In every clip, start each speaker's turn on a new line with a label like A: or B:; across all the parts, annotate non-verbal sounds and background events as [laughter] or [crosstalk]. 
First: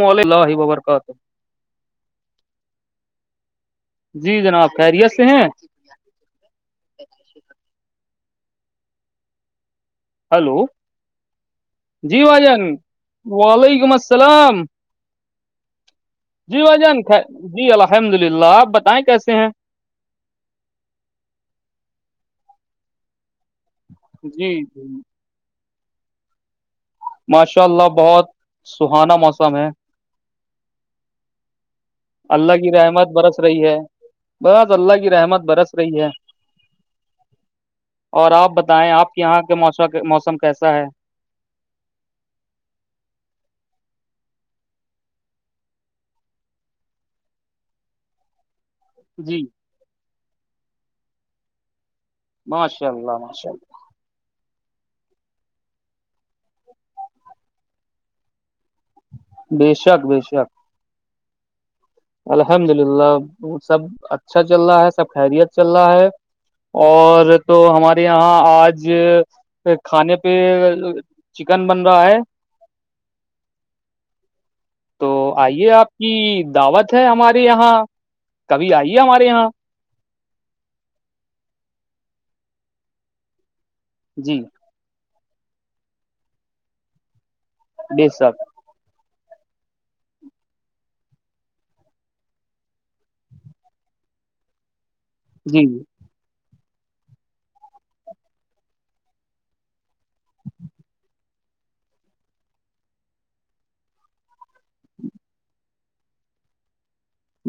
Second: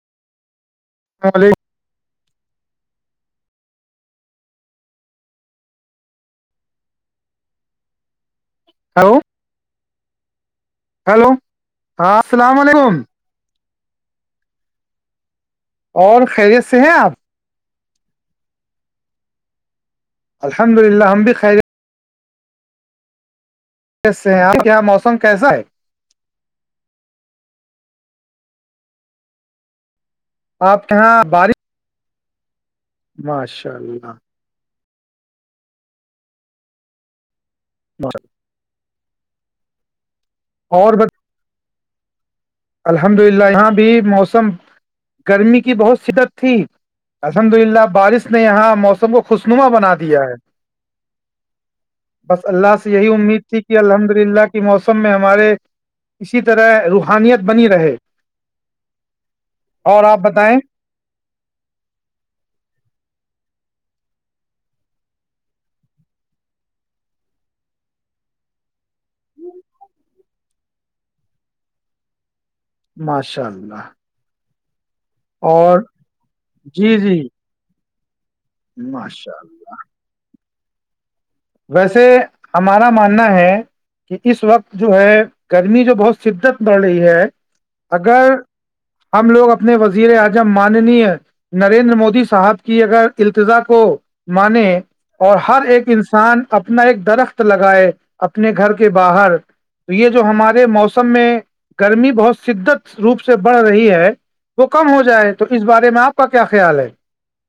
A: مول ل ہی بابر کرتے ہے
B: [inaudible]
A: جی جناب خیریت سے ہیں
B: ہیلو
A: ہلو
B: ہاں
A: جی
B: السلام
A: بھجان
B: علیکم
A: وعلیکم السلام
B: اور
A: جی
B: خیریت
A: بھ
B: سے ہیں
A: جان
B: آپ
A: جی الحمد للہ آپ بتائیں کیسے ہیں
B: الحمد للہ ہم بھی خیر کیس سے ہیں
A: جی
B: آپ کے یہاں موسم کیسا ہے
A: ماشاء اللہ بہت سہانا موسم ہے
B: آپ کےاں بارش
A: اللہ کی رحمت برس رہی
B: ماشاء
A: ہے
B: اللہ
A: بس اللہ کی رحمت برس رہی ہے
B: ماشاء،
A: اور آپ بتائیں آپ یہاں کے مو موسم کیسا ہے
B: اور بس الحمد للہ یہاں بھی موسم گرمی کی بہت شدت تھی الحمد للہ بارش نے یہاں موسم کو
A: جی
B: خوشنما بنا دیا ہے بس اللہ
A: ماشاء
B: سے یہی امید
A: ماشاء
B: تھی
A: اللہ
B: کہ الحمد للہ کے موسم میں ہمارے اسی طرح روحانیت بنی رہے
A: بے شک
B: اور
A: بے
B: آپ
A: شک
B: بتائیں
A: الحمد للہ سب اچھا چل رہا ہے سب خیریت چل رہا ہے اور تو ہمارے یہاں آج کھانے پہ چکن بن رہا ہے
B: ماشاء اللہ
A: تو آئیے
B: اور
A: آپ کی دعوت
B: جی
A: ہے
B: جی
A: ہمارے یہاں کبھی آئیے
B: ماشاء
A: ہمارے یہاں
B: ویسے ہمارا ماننا ہے کہ
A: جی
B: اس وقت جو ہے گرمی جو بہت شدت بڑھ رہی ہے
A: بے
B: اگر
A: شک
B: ہم لوگ اپنے وزیر اعظم ماننی ہے نریندر مودی صاحب کی اگر التضا کو مانے اور ہر
A: جی جی
B: ایک انسان کسان اپنا ایک درخت لگائے اپنے گھر کے باہر تو یہ جو ہمارے موسم میں گرمی بہت شدت روپ سے بڑھ رہی ہے وہ کم ہو جائے تو اس بارے میں آپ کا کیا خیال ہے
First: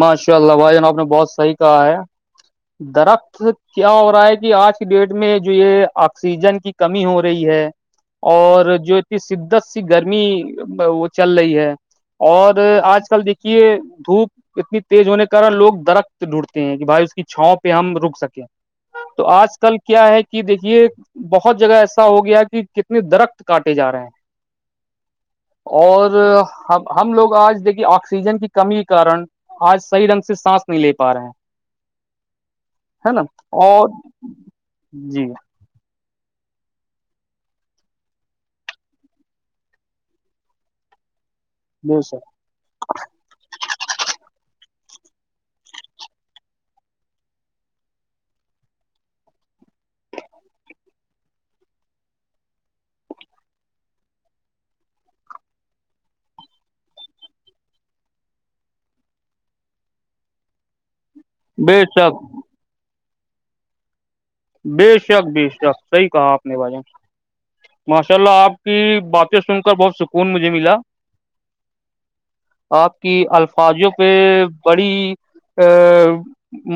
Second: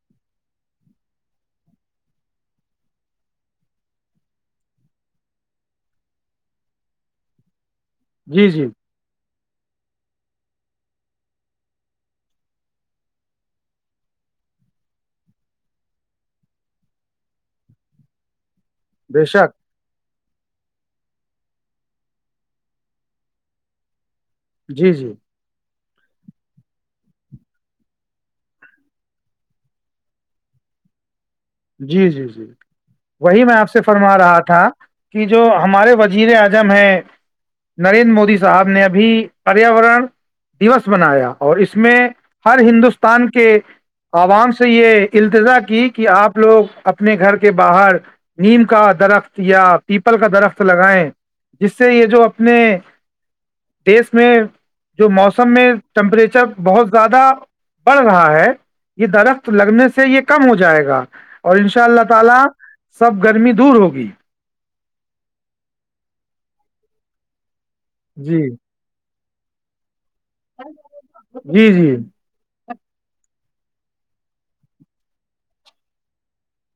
A: ماشاء اللہ بھائی جان آپ نے بہت صحیح کہا ہے درخت کیا ہو رہا ہے کہ آج کی ڈیٹ میں جو یہ آکسیجن کی کمی ہو رہی ہے
B: جی جی
A: اور جو کی شدت سی گرمی وہ چل رہی ہے اور آج کل دیکھیے دھوپ اتنی تیز ہونے کاارن لوگ درخت ڈھونڈتے ہیں کہ بھائی اس کی چھاؤں پہ ہم رک سکیں
B: بے
A: تو
B: شک
A: آج کل کیا ہے کہ دیکھیے بہت جگہ ایسا ہو گیا کہ کتنے درخت کاٹے جا رہے ہیں
B: جی جی
A: اور ہم لوگ آج دیکھیے آکسیجن کی کمی کارن آج صح رنگ سے سانس نہیں لے پا رہے ہیں
B: جی جی جی
A: ہے نا
B: وہی میں آپ سے
A: اور
B: فرما رہا تھا کہ
A: جی
B: جو ہمارے وزیر اعظم ہیں نریندر مودی صاحب نے ابھی پریاورن دوس منایا اور اس میں
A: بے شک
B: ہر ہندوستان کے عوام سے یہ التجا کی کہ آپ وہ اپنے گھر کے باہر نیم کا درخت یا پیپل کا درخت لگائیں جس سے یہ جو اپنے دیش میں جو موسم میں ٹمپریچر بہت زیادہ بڑھ رہا ہے یہ درخت لگنے سے یہ کم ہو جائے گا اور ان
A: بے
B: شاء اللہ
A: شک
B: تعالی سب گرمی دور ہوگی
A: بے شک بے شک صحیح کہا آپ نے بھای جان ماشاء اللہ
B: جی
A: آپ کی باتیں سن کر بہت سکون مجھے ملا
B: جی جی
A: آپ کی الفاظوں پہ بڑی آ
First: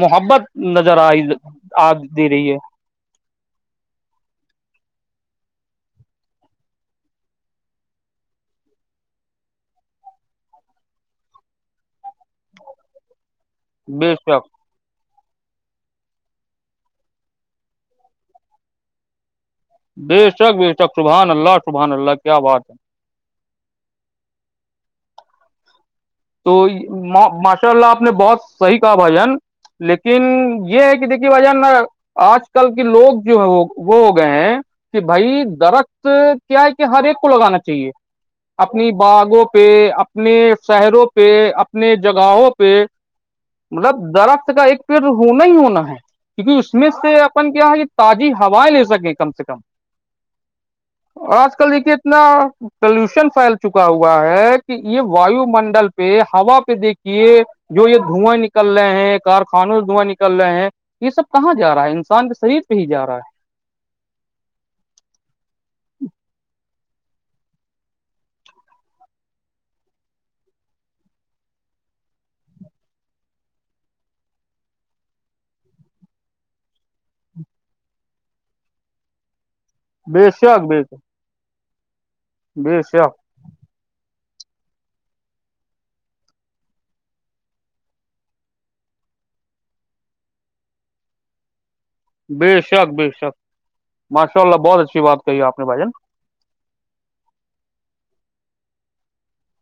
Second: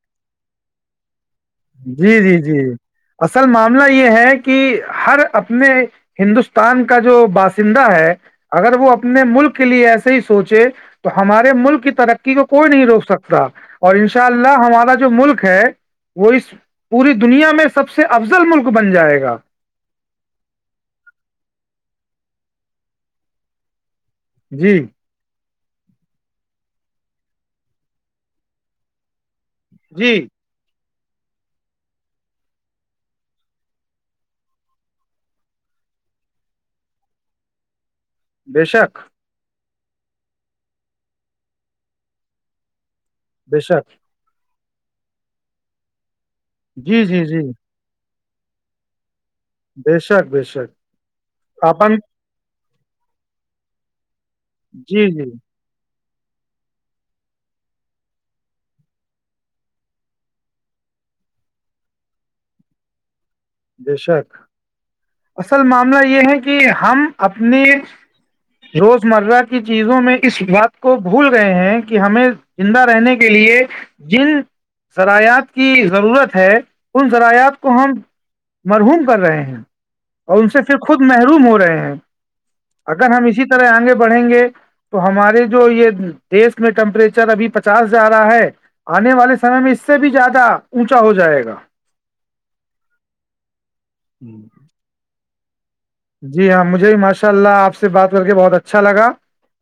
A: محبت نظر آئی آ
B: جی
A: دے
B: جی
A: رہی ہے
B: جی اصل معاملہ یہ ہے کہ ہر اپنے ہندوستان کا جو باشندہ ہے اگر وہ اپنے ملک کے لیے ایسے ہی سوچے تو ہمارے ملک کی ترقی کو کوئی نہیں روک سکتا اور ان
A: بے
B: شاء
A: شک
B: اللہ ہمارا جو ملک ہے وہ اس پوری دنیا میں سب سے افضل ملک بن جائے گا
A: بے شک بےش شک شبحان اللہ شبحان اللہ کیا بات ہے
B: جی
A: تو ماشاء اللہ آپ نے بہت صحیح کہا بھائی جان
B: جی
A: لیکن یہ ہے کہ دیکھیے وجہ نہ آج کل کے لوگ جو ہے وہ ہو گئے ہیں کہ بھائی درخت کیا ہے کہ ہر ایک کو لگانا چاہیے
B: بے
A: اپنی
B: شک
A: باغوں پہ اپنے شہروں پہ پہ اپنے جگہوں پہ
B: بے شک
A: مطلب درخت کا ایک یہ تو ہونا ہی ہونا ہے کیونکہ اس میں
B: جی
A: سے
B: جی جی
A: اپن کیا ہے کہ تازی ہوائیں لے سکیں کم سے کم
B: بے شک بے شک
A: آج کل دیکھے
B: آپن
A: اتنا پلوشن پھیل چکا ہوا ہے کہ یہ
B: جی جی
A: وایو منڈل ہوا پہ دیکھیے جو یہ دھواں نکل رہے ہیں کارخانوں سے دھواں نکل رہے ہیں یہ سب کہاں جا رہا ہے انسان کے شریر پہ ہی جا رہا ہے
B: بے شک اصل معاملہ یہ ہے کہ ہم اپنے روزمرہ کی چیزوں میں اس بات کو بھول گئے ہیں کہ ہمیں زندہ رہنے کے لیے جن ذرایات کی ضرورت ہے ان ذرایات کو ہم مرحوم کر رہے ہیں
A: ہے بے
B: اور ان سے
A: شک
B: پھر
A: بے شک
B: خود محروم ہو رہے ہیں
A: بے
B: اگر
A: شک
B: ہم اسی آگے بڑھیں گے تو ہمارے جو یہ دیش میں ٹیمپریچر ابھی پچاس جا رہا ہے آنے والے سمے میں اس سے بھی زیادہ اونچا ہو جائے گا
A: بے شک بے شک ماشاء اللہ بہت اچھی بات کہی آپ نے بھائی جان
B: جی ہاں مجھے بھی ماشاء اللہ آپ سے بات کر کے بہت اچھا لگا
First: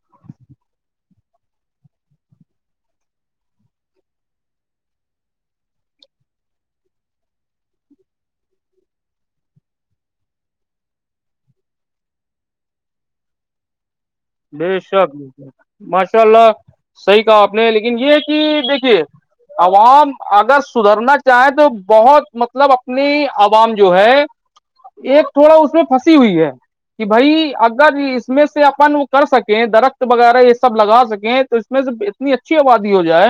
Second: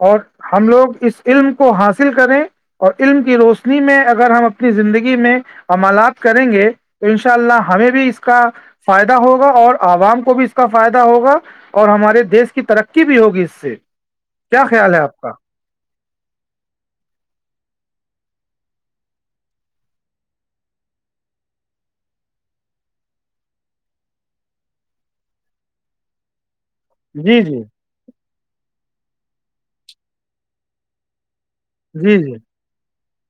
B: اور ہم لوگ اس علم کو حاصل کریں اور علم کی روشنی میں اگر ہم اپنی زندگی میں عملات کریں گے تو ان شاء اللہ ہمیں بھی اس کا فائدہ ہوگا اور عوام کو بھی اس کا فائدہ ہوگا اور ہمارے دیش کی ترقی بھی ہوگی اس سے کیا
A: بے
B: خیال ہے
A: شک
B: آپ
A: بے
B: کا
A: شک ماشاء اللہ صحیح کہا آپ نے لیکن یہ کہ دیکھیے عوام اگر سدھرنا چاہے تو بہت مطلب اپنی عوام جو ہے ایک تھوڑا اس میں پھنسی ہوئی ہے کہ
B: جی
A: بھائی
B: جی
A: اگر اس میں سے اپن وہ کر سکیں درخت وغیرہ یہ سب لگا سکیں اس میں سے
B: جی
A: اتنی
B: جی
A: اچھی آبادی ہو جائے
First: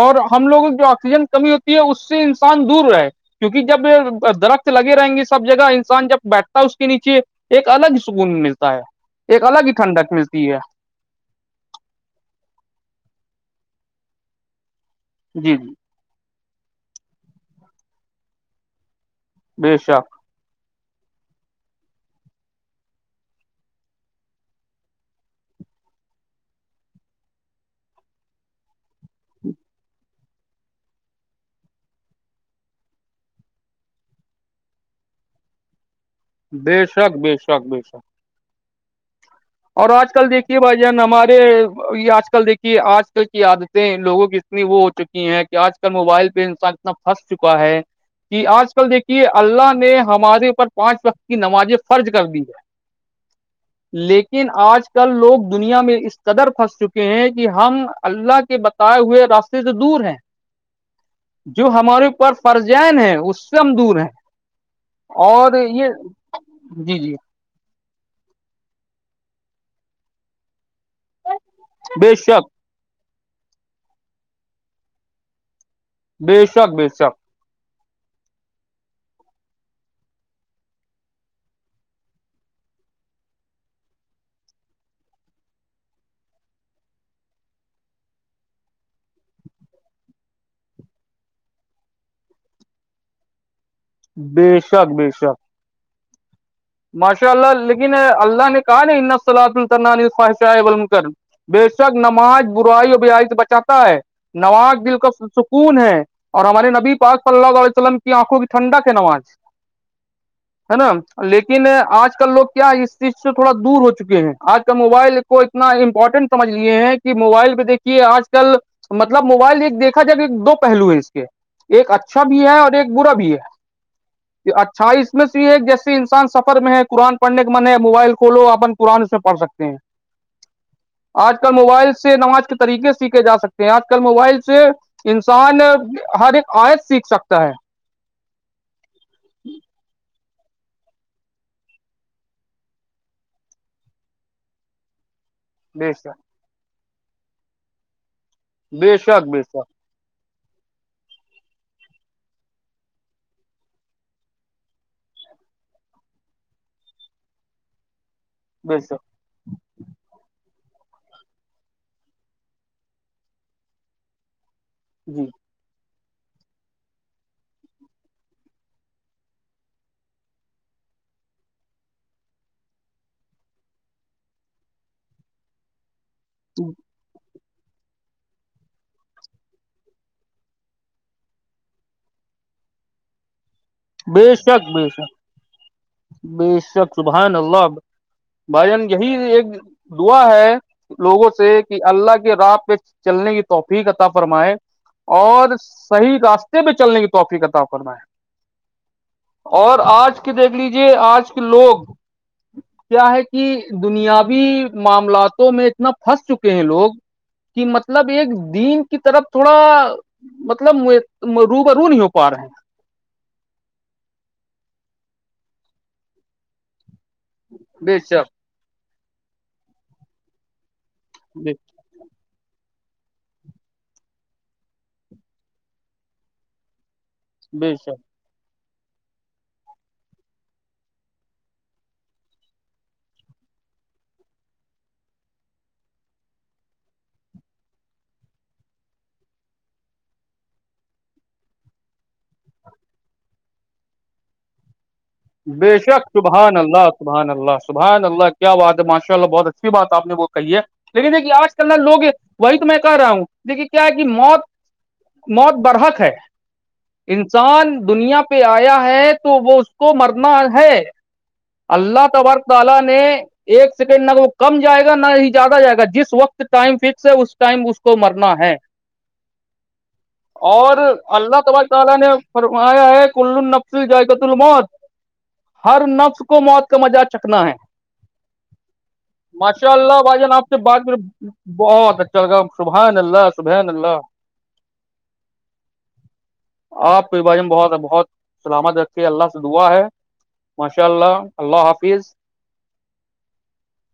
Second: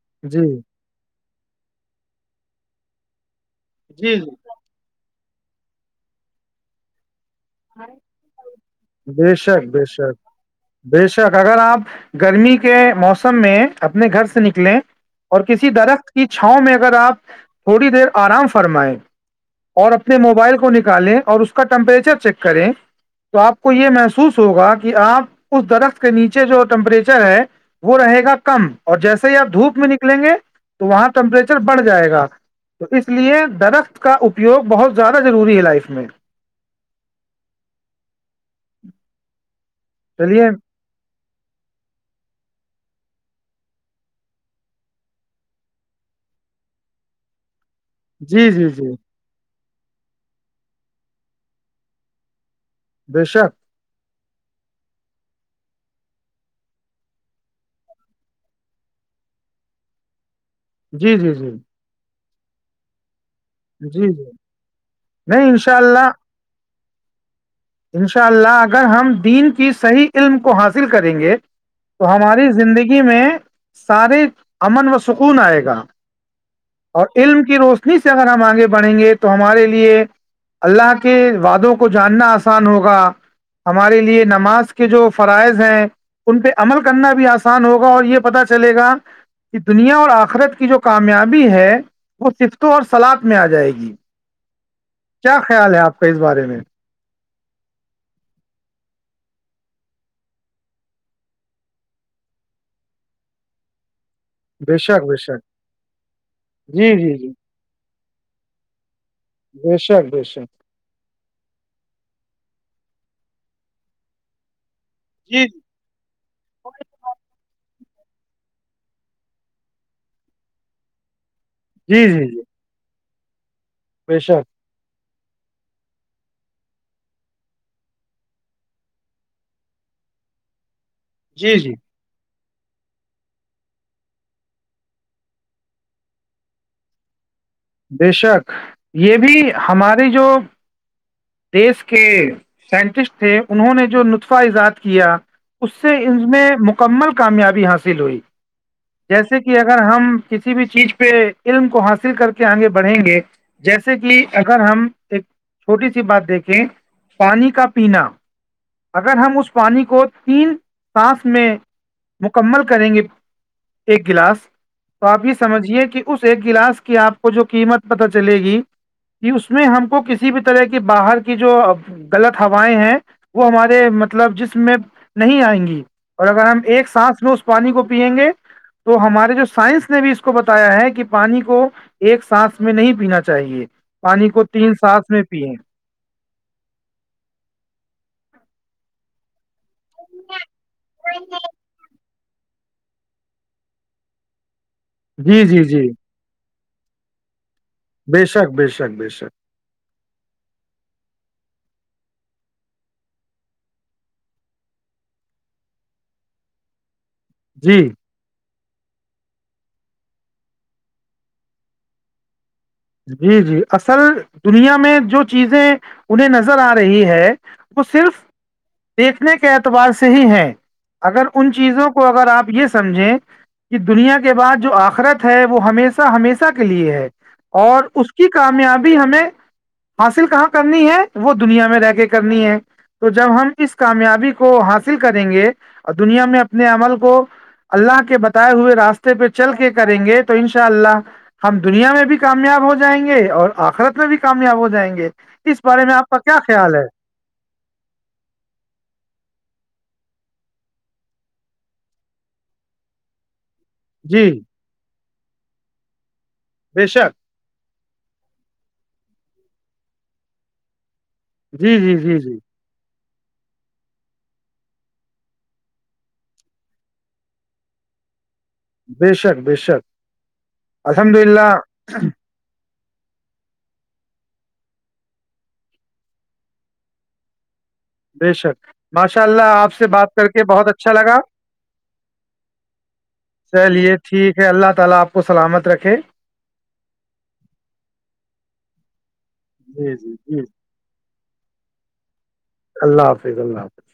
A: اور ہم
B: جی
A: لوگ جو آکسیجن کمی ہوتی ہے اس سے انسان دور رہے کیونکہ جب
B: جی
A: درخت لگے رہیں گی سب جگہ انسان جب بیٹھتا ہے اس کے نیچے ایک الگ ہی سکون ملتا ہے
B: جی بے
A: ایک الگ
B: شک
A: ہی
B: بے شک
A: ٹھنڈک ملتا
B: بے شک اگر آپ گرمی کے موسم میں اپنے گھر سے نکلیں اور
A: جی
B: کسی درخت کی چھاؤں میں اگر آپ تھوڑی دیر آرام فرمائیں
A: بے
B: اور
A: شک
B: اپنے موبائل کو نکالیں اور اس کا ٹمپریچر چیک کریں تو آپ کو یہ محسوس ہوگا کہ آپ اس درخت کے نیچے جو ٹیمپریچر ہے وہ رہے گا کم اور جیسے ہی آپ دھوپ میں نکلیں گے تو وہاں ٹمپریچر بڑھ جائے گا تو اس لیے درخت کا اپیوگ بہت زیادہ ضوری ہے لائف میں
A: بے شک بے شک بے شک
B: [inaudible]
A: اور آج کل
B: چلیے
A: دیکھیے بھائی ہمارے یہ آج کل دیکھیے آج کل کی عادتیں لوگوں کی اتنی وہ ہو چکی ہیں کہ آج کل موبائل پہ انسان اتنا پھنس چکا ہے کہ
B: جی جی
A: آج کل
B: جی
A: دیکھیے اللہ نے ہمارے اوپر پانچ وقت کی نمازیں فرض کر دی ہے
B: بشک
A: لیکن آج کل لوگ دنیا میں اس قدر پھنس چکے ہیں کہ ہم اللہ کے بد بتائے ہوئے راستے سے دور ہیں
B: جی جی جی
A: جو ہمارے اوپر فرض عین ہے اس ہم دور ہیں
B: جی جی نہیں
A: اور
B: انشاء
A: یہ جی جی
B: ان شاء اللہ اگر ہم دین کی صحیح علم کو حاصل کریں گے
A: بے
B: تو
A: شک
B: ہماری زندگی میں سارے امن و سکون آئے گا
A: بے شک بے
B: اور
A: شک
B: علم کی روشنی سے اگر ہم آگے بڑھیں گے تو ہمارے لیے اللہ کے وعادوں کو جاننا آس نان ہوگا ہمارے لیے نماز کے جو فرائض ہیں ان پہ عمل کرنا بھی آسان ہوگا اور یہ پتا چلے گا کہ دنیا اور آخرت کی جو کامیابی ہے وہ صفتوں اور سلاد میں آ جائے گی
A: بیشک
B: کیا خیال ہے آپ کے اس بارے میں
A: ماشاء اللہ لیکن اللہ نے کہا نا ان سلاد الترن خواہشائےلم کر بے شک نماز برائی اور بیائی سے بچاتا ہے
B: بے
A: نماز دل
B: شک
A: کا
B: بے شک
A: سکون ہے اور ہمارے نبی
B: جی جی
A: پاک
B: جی
A: صلی اللہ علیہ ولم کی آنکھوں کی ٹھنڈا کی نماز
B: بیشک بیشک
A: ہے نا لیکن آج کل لوگ کیا اس چیز سے تھوڑا دور ہو چکے ہیں آج کل موبائل کو
B: جی
A: اتنا امپورٹنٹ سمجھ لیے ہیں کہ موبائل پہ دیکھیے آج کل مطلب موبائل ایک دیکھا جب ایک دو پہلو ہیں اس کے ایک
B: جی
A: اچھا بھی ہے اور ایک برا بھی ہے
B: بیشک
A: اچھا اس میں بھی یہ ہے ایک جیے انس سفر میں ہے قرآن پڑھ کے من ہے موبائل کھولو اپن قرآن اس میں پڑھ سکتے ہیں آج کل
B: جی جی
A: موبائل سے سے نماز کے طریقے سیکھے جا سکتے ہیں آج کل موبائل سے انسان ہر ایک آیت سیکھ سکتا ہے
B: بے شک یہ بھی ہماری جو دیس کے سائنٹسٹ تھے انہوں نے جو نطفہ اجاد کیا اس
A: بے
B: سے
A: شک
B: ان میں مکمل کامیابی حاصل ہوئی
A: بے شک
B: جیسے
A: بے
B: کہ
A: شک
B: اگر ہم کسی بھی چیز پہ علم کو حاصل کر کے آگے بڑھیں گے جیسے کہ اگر ہم ایک چھوٹی سی بات دیکھیں پانی کا پینا
A: بے شک
B: اگر ہم اس کو پانی کو تین سانس میں مکمل کریں گے ایک گلاس تو آپ
A: جی
B: یہ سمجھیے کہ اس ایک گلاس کی آپ جو قیمت پتا چلے گی کہ اس میں ہم کو کسی بھی طرح کے باہر کی جو غلط ہوائیں ہیں وہ ہمارے مطلب جسم میں نہیں آئیں گی اور اگر ہم ایک سانس میں پانی کو پئیں گے تو ہمارے جو سائنس نے بھی اس کو بتایا ہے کہ پانی کو ایک سانس میں نہیں پینا چاہیے پانی
A: بے
B: کو
A: شک
B: تین
A: بے
B: سانس
A: شک
B: میں پییں
A: بے شک سبحان اللہ بھائی جان یہی ایک دعا ہے لوگوں سے اللہ کے راہ پہ چلنے کی توفیق عطا فرمائے
B: جی
A: اور
B: جی جی
A: صحیح راستہ پہ چلنے کی توقی کا تاؤ کرنا ہے
B: ب شاک ب شاک بشک
A: اور آج کے دیکھ لیجے آج کے لوگ کیا ہے کہ دنیاوی معاملاتوں میں اتنا پھنس چکے ہیں لوگ کہ
B: جی
A: مطلب ایک دین کی طرف تھوڑا مطلب رو کا رو نہیں ہو پا رہے ہیں
B: جی جی اصل دنیا میں جو چیزیں انہیں نظر آ رہی ہے وہ
A: بے
B: صرف
A: شک
B: دیکھنے کے اعتبار سے ہی ہے اگر ان چیزوں کو کو اگر آپ یہ سمجھیں کہ دنیا کے بعد جو آخرت ہے وہ ہمیشہ ہمیشہ کے لیے ہے
A: بے
B: اور
A: شک
B: اس کی کامیابی ہمیں حاصل کہاں کرنی ہے وہ دنیا میں رہ کے کرنی ہے تو جب ہم اس کامیابی کو حاصل کریں گے اور دنیا میں اپنے عمل کو اللہ کے بتائے ہوئے راستے پہ چل کے کریں گے تو ان شاء اللہ ہم دنیا میں بھی کامیاب ہو جائیں گے اور آخرت میں بھی کامیاب ہو جائیں گے اس
A: بے
B: بارے میں
A: شک
B: آپ کا کیا
A: شبحان
B: خیال ہے
A: اللہ سبحان اللہ سبحان اللہ کیا بات ہے ماشاء اللہ بہت اچھی باتپ نے وہ کہی ہے لیکن دیکھیے آج کل ن لوگ ہے وہی تو میں کہ رہا ہوں دیکھیے کیا ہے کہ
B: جی
A: موت موت برحک ہے
B: بے شک [unintelligible]
A: انسان دنیا پہ آیا ہے تو وہ اس کو مرنا ہے
B: جی جی
A: اللہ
B: جی جی
A: تبارکعی نے ایک سیکنڈ نہ وہ کم جائے گا نہ ہی زیادہ جائے گا جس وقت ٹائم فکس ہے اس ٹائم اس کو مرنا ہے
B: بے شک بے شک
A: اور
B: الحمد
A: اللہ
B: للہ
A: تب تعالی نے فرمایا ہے کل نفسل جائقت ال موت ہر نفس کو موت کا مزا چکنا ہے
B: بے شک
A: ماشاء
B: آپ سے
A: اللہ
B: بات
A: بھائی
B: کر
A: جان آ
B: کے
A: سے
B: بہت
A: بعد
B: اچھا
A: میں
B: لگا
A: بہت اچھا چل گاؤ صبح ن اللہ صبح نلہ
B: چلیے ٹھیک ہے اللہ تعالی آپ کو سلامت رکھے
A: آپ ب ہم بہت بہت سلامت رکھی اللہ سے دعا ہے
B: جی جی جی
A: ماشاء اللہ اللہ حافظ
B: اللہ حافظ اللہ حافظ